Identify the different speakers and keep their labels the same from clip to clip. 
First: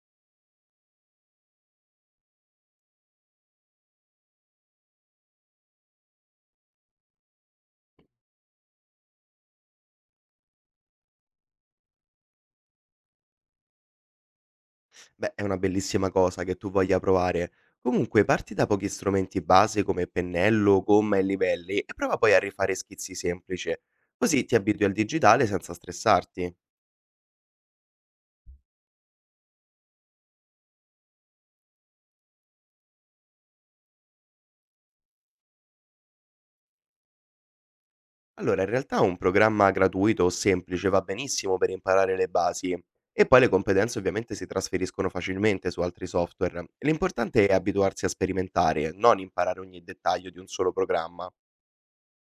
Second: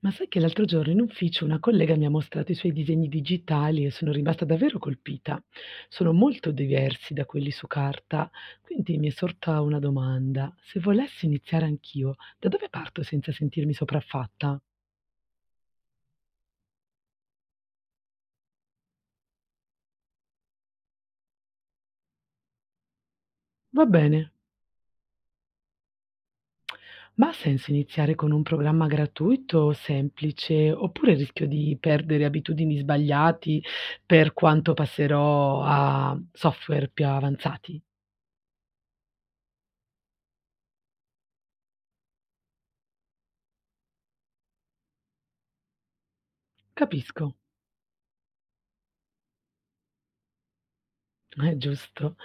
Speaker 1: Ma sai che l'altro giorno in ufficio una collega mi ha mostrato i suoi disegni digitali e sono rimasta davvero colpita. Sono molto diversi da quelli su carta, quindi mi è sorta una domanda. Se volessi iniziare anch'io, da dove parto senza sentirmi sopraffatta?
Speaker 2: Beh, è una bellissima cosa che tu voglia provare. Comunque, parti da pochi strumenti base come pennello, gomma e livelli e prova poi a rifare schizzi semplici.
Speaker 1: Va bene,
Speaker 2: Così ti abitui al digitale senza stressarti.
Speaker 1: ma ha senso iniziare con un programma gratuito o semplice, oppure rischio di perdere abitudini sbagliati per quanto passerò a software più avanzati?
Speaker 2: Allora, in realtà un programma gratuito o semplice va benissimo per imparare le basi e poi le competenze ovviamente si trasferiscono facilmente su altri software.
Speaker 1: Capisco.
Speaker 2: L'importante è abituarsi a sperimentare, non imparare ogni dettaglio di un solo programma.
Speaker 1: Giusto.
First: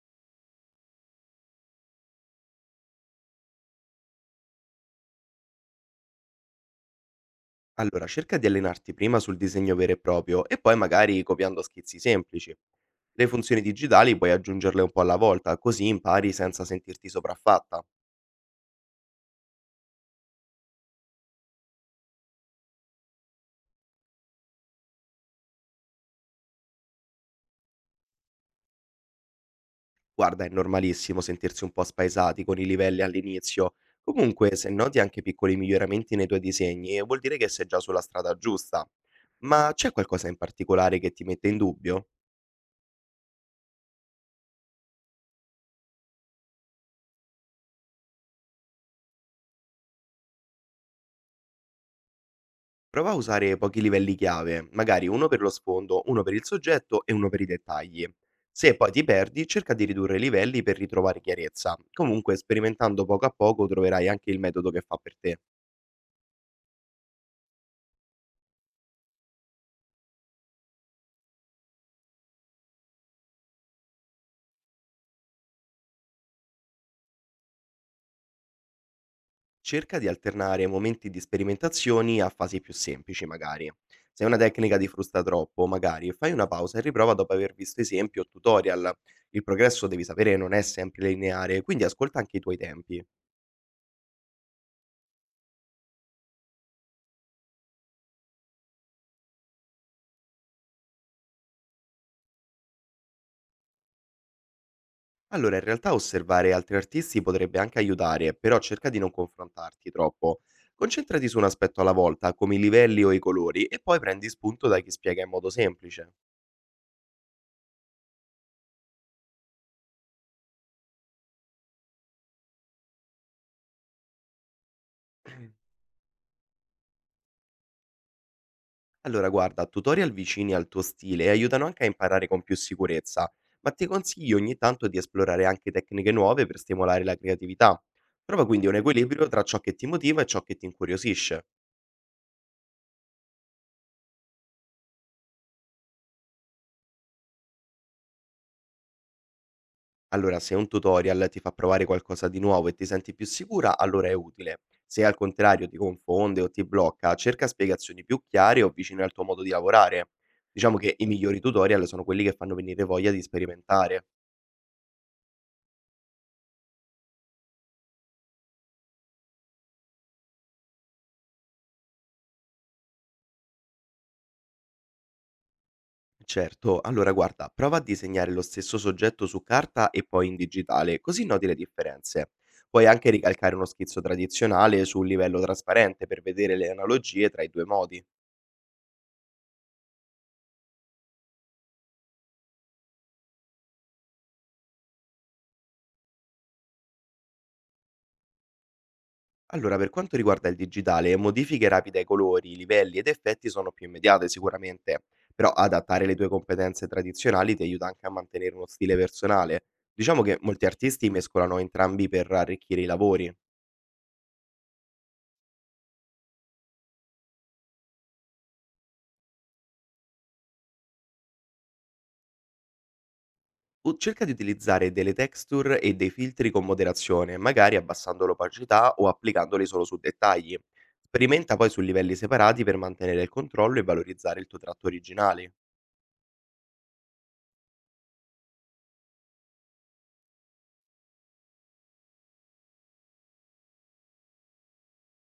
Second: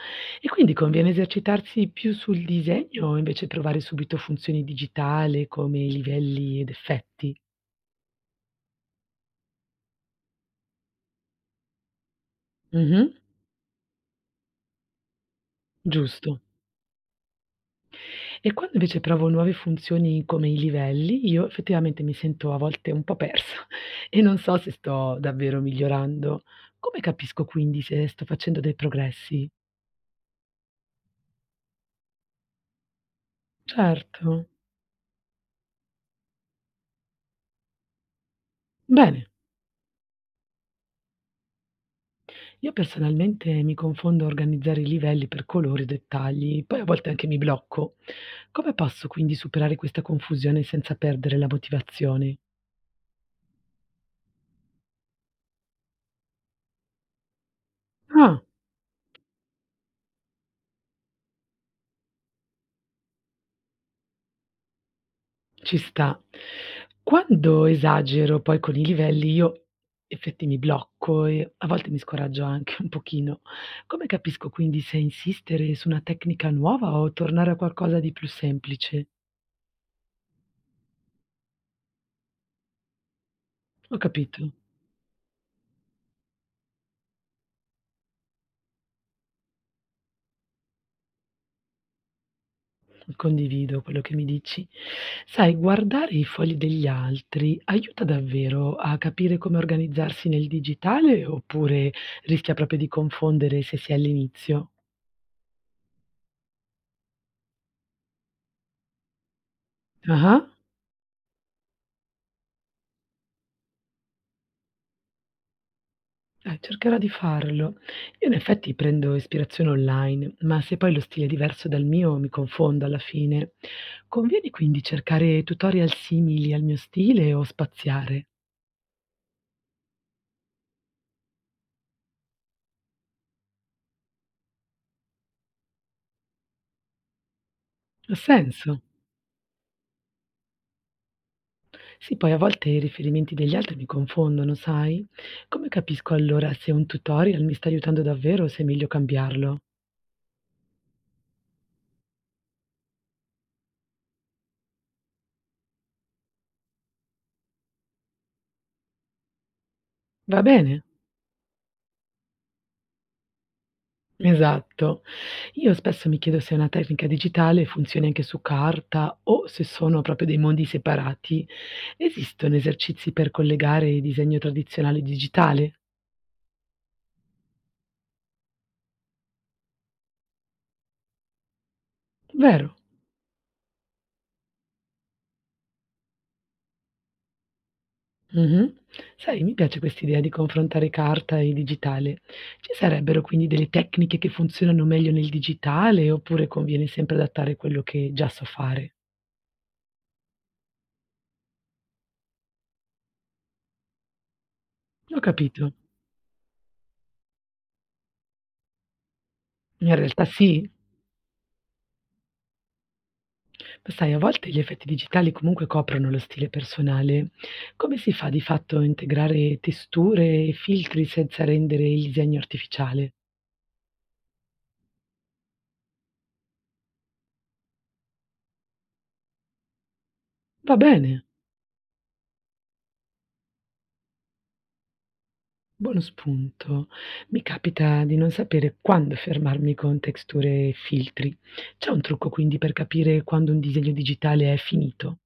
Speaker 1: E quindi conviene esercitarsi più sul disegno o invece provare subito funzioni digitali come livelli ed effetti?
Speaker 2: Allora, cerca di allenarti prima sul disegno vero e proprio e poi magari copiando schizzi semplici.
Speaker 1: Mh-mh,
Speaker 2: Le funzioni digitali puoi aggiungerle un po' alla volta, così impari
Speaker 1: giusto.
Speaker 2: senza sentirti sopraffatta.
Speaker 1: E quando invece provo nuove funzioni come i livelli, io effettivamente mi sento a volte un po' persa e non so se sto davvero migliorando. Come capisco quindi se sto facendo dei progressi?
Speaker 2: Guarda, è normalissimo sentirsi un po' spaesati con i livelli all'inizio.
Speaker 1: Certo.
Speaker 2: Comunque, se noti anche piccoli miglioramenti nei tuoi disegni, vuol dire che sei già sulla strada giusta.
Speaker 1: Bene,
Speaker 2: Ma c'è qualcosa in particolare che ti mette in dubbio?
Speaker 1: io personalmente mi confondo a organizzare i livelli per colori o dettagli, poi a volte anche mi blocco. Come posso quindi superare questa confusione senza perdere la motivazione?
Speaker 2: Prova a usare pochi livelli chiave, magari uno per lo sfondo, uno per il soggetto e uno per i dettagli.
Speaker 1: Ah,
Speaker 2: Se poi ti perdi, cerca di ridurre i livelli per ritrovare chiarezza. Comunque, sperimentando poco a poco, troverai anche il metodo che fa per te.
Speaker 1: ci sta. Quando esagero poi con i livelli io effetti mi blocco e a volte mi scoraggio anche un pochino. Come capisco quindi se insistere su una tecnica nuova o tornare a qualcosa di più semplice?
Speaker 2: Cerca di alternare momenti di sperimentazioni a fasi più semplici, magari.
Speaker 1: Ho
Speaker 2: Se una
Speaker 1: capito.
Speaker 2: tecnica ti frusta troppo, magari fai una pausa e riprova dopo aver visto esempi o tutorial. Il progresso, devi sapere, non è sempre lineare, quindi ascolta anche i tuoi tempi.
Speaker 1: Condivido quello che mi dici. Sai, guardare i fogli degli altri aiuta davvero a capire come organizzarsi nel digitale oppure rischia proprio di confondere se si è all'inizio?
Speaker 2: Allora, in realtà osservare altri artisti potrebbe anche aiutare, però cerca di non confrontarti
Speaker 1: Ah-ah.
Speaker 2: troppo. Concentrati su un aspetto alla volta, come i livelli o i colori, e poi prendi spunto da chi spiega in modo semplice.
Speaker 1: Cercherò di farlo. Io in effetti prendo ispirazione online, ma se poi lo stile è diverso dal mio mi confondo alla fine. Conviene quindi cercare tutorial simili al mio stile o spaziare?
Speaker 2: Allora, guarda, tutorial vicini al tuo stile aiutano anche a imparare con più sicurezza, ma ti consiglio ogni tanto di esplorare anche tecniche nuove per stimolare la creatività.
Speaker 1: Ha
Speaker 2: Trova quindi un
Speaker 1: senso?
Speaker 2: equilibrio tra ciò che ti motiva e ciò che ti incuriosisce.
Speaker 1: Sì, poi a volte i riferimenti degli altri mi confondono, sai? Come capisco allora se un tutorial mi sta aiutando davvero o se è meglio cambiarlo?
Speaker 2: Allora, se un tutorial ti fa provare qualcosa di nuovo e ti senti più sicura, allora è utile. Se al contrario ti confonde o ti blocca, cerca spiegazioni più chiare o vicine al tuo modo di lavorare.
Speaker 1: Va
Speaker 2: Diciamo
Speaker 1: bene?
Speaker 2: che i migliori tutorial sono quelli che fanno venire voglia di sperimentare.
Speaker 1: Esatto. Io spesso mi chiedo se una tecnica digitale funzioni anche su carta o se sono proprio dei mondi separati. Esistono esercizi per collegare il disegno tradizionale e digitale?
Speaker 2: Certo, allora guarda, prova a disegnare lo stesso soggetto su carta e poi in digitale, così noti le differenze.
Speaker 1: Vero?
Speaker 2: Puoi anche ricalcare uno schizzo tradizionale su un livello trasparente per vedere le analogie tra i due modi.
Speaker 1: Mh-mh. Sai, mi piace quest'idea di confrontare carta e digitale. Ci sarebbero quindi delle tecniche che funzionano meglio nel digitale oppure conviene sempre adattare quello che già so fare?
Speaker 2: Allora, per quanto riguarda il digitale, modifiche rapide ai colori, livelli ed effetti sono più immediate sicuramente,
Speaker 1: Ho
Speaker 2: però
Speaker 1: capito.
Speaker 2: adattare le tue competenze tradizionali ti aiuta anche a mantenere uno stile personale.
Speaker 1: In
Speaker 2: Diciamo
Speaker 1: realtà
Speaker 2: che molti
Speaker 1: sì,
Speaker 2: artisti mescolano entrambi per arricchire i lavori.
Speaker 1: ma sai, a volte gli effetti digitali comunque coprono lo stile personale. Come si fa di fatto a integrare testure e filtri senza rendere il disegno artificiale?
Speaker 2: Cerca di utilizzare delle texture e dei filtri con moderazione, magari abbassando l'opacità o applicandoli solo su dettagli.
Speaker 1: Va bene.
Speaker 2: Sperimenta poi su livelli separati per mantenere il controllo e valorizzare il tuo tratto originale.
Speaker 1: Buono spunto. Mi capita di non sapere quando fermarmi con texture e filtri. C'è un trucco quindi per capire quando un disegno digitale è finito?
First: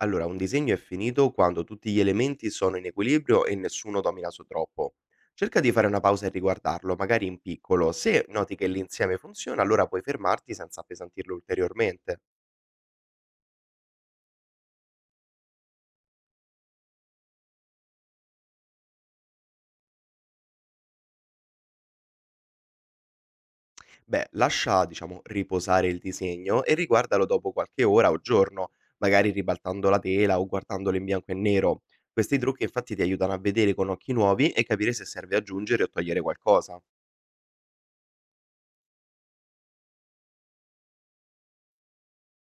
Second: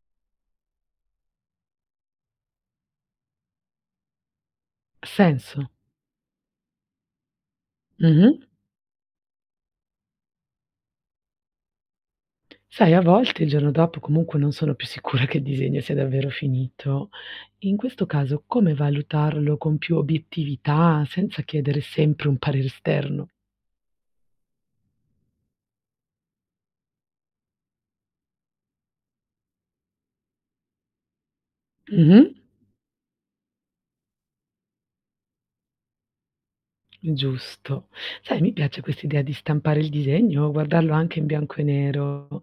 Speaker 2: Allora, un disegno è finito quando tutti gli elementi sono in equilibrio e nessuno domina su troppo.
Speaker 1: Ha
Speaker 2: Cerca
Speaker 1: senso?
Speaker 2: di fare una pausa e riguardarlo, magari in piccolo. Se
Speaker 1: Mh-mh.
Speaker 2: noti che l'insieme funziona, allora puoi fermarti senza appesantirlo ulteriormente.
Speaker 1: Sai, a volte il giorno dopo comunque non sono più sicura che il disegno sia davvero finito. In questo caso come valutarlo con più obiettività senza chiedere sempre un parere esterno?
Speaker 2: Beh, lascia, diciamo, riposare il disegno e riguardalo dopo qualche ora o giorno, magari ribaltando la tela o guardandolo in bianco e nero.
Speaker 1: Mh-mh.
Speaker 2: Questi trucchi infatti ti aiutano a vedere con occhi nuovi e capire se serve aggiungere o togliere qualcosa.
Speaker 1: Giusto. Sai, mi piace quest'idea di stampare il disegno, o guardarlo anche in bianco e nero,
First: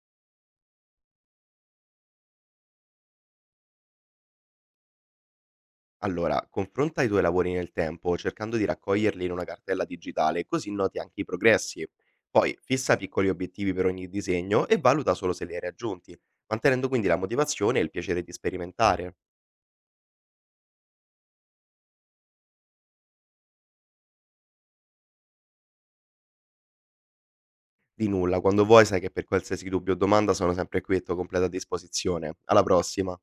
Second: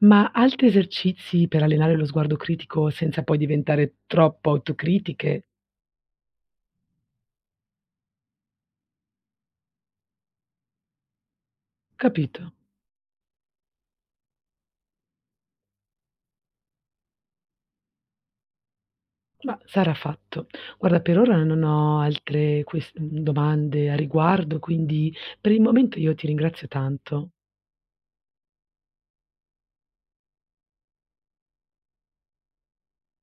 Speaker 1: ma altri esercizi per allenare lo sguardo critico senza poi diventare troppo autocritiche?
Speaker 2: Allora, confronta i tuoi lavori nel tempo, cercando di raccoglierli in una cartella digitale, così noti anche i progressi.
Speaker 1: Capito?
Speaker 2: Poi fissa piccoli obiettivi per ogni disegno e valuta solo se li hai raggiunti, mantenendo quindi la motivazione e il piacere di sperimentare.
Speaker 1: Ma sarà fatto. Guarda, per ora non ho altre domande a riguardo, quindi per il momento io ti ringrazio tanto.
Speaker 2: Di nulla, quando vuoi sai che per qualsiasi dubbio o domanda sono sempre qui a tua completa disposizione. Alla prossima!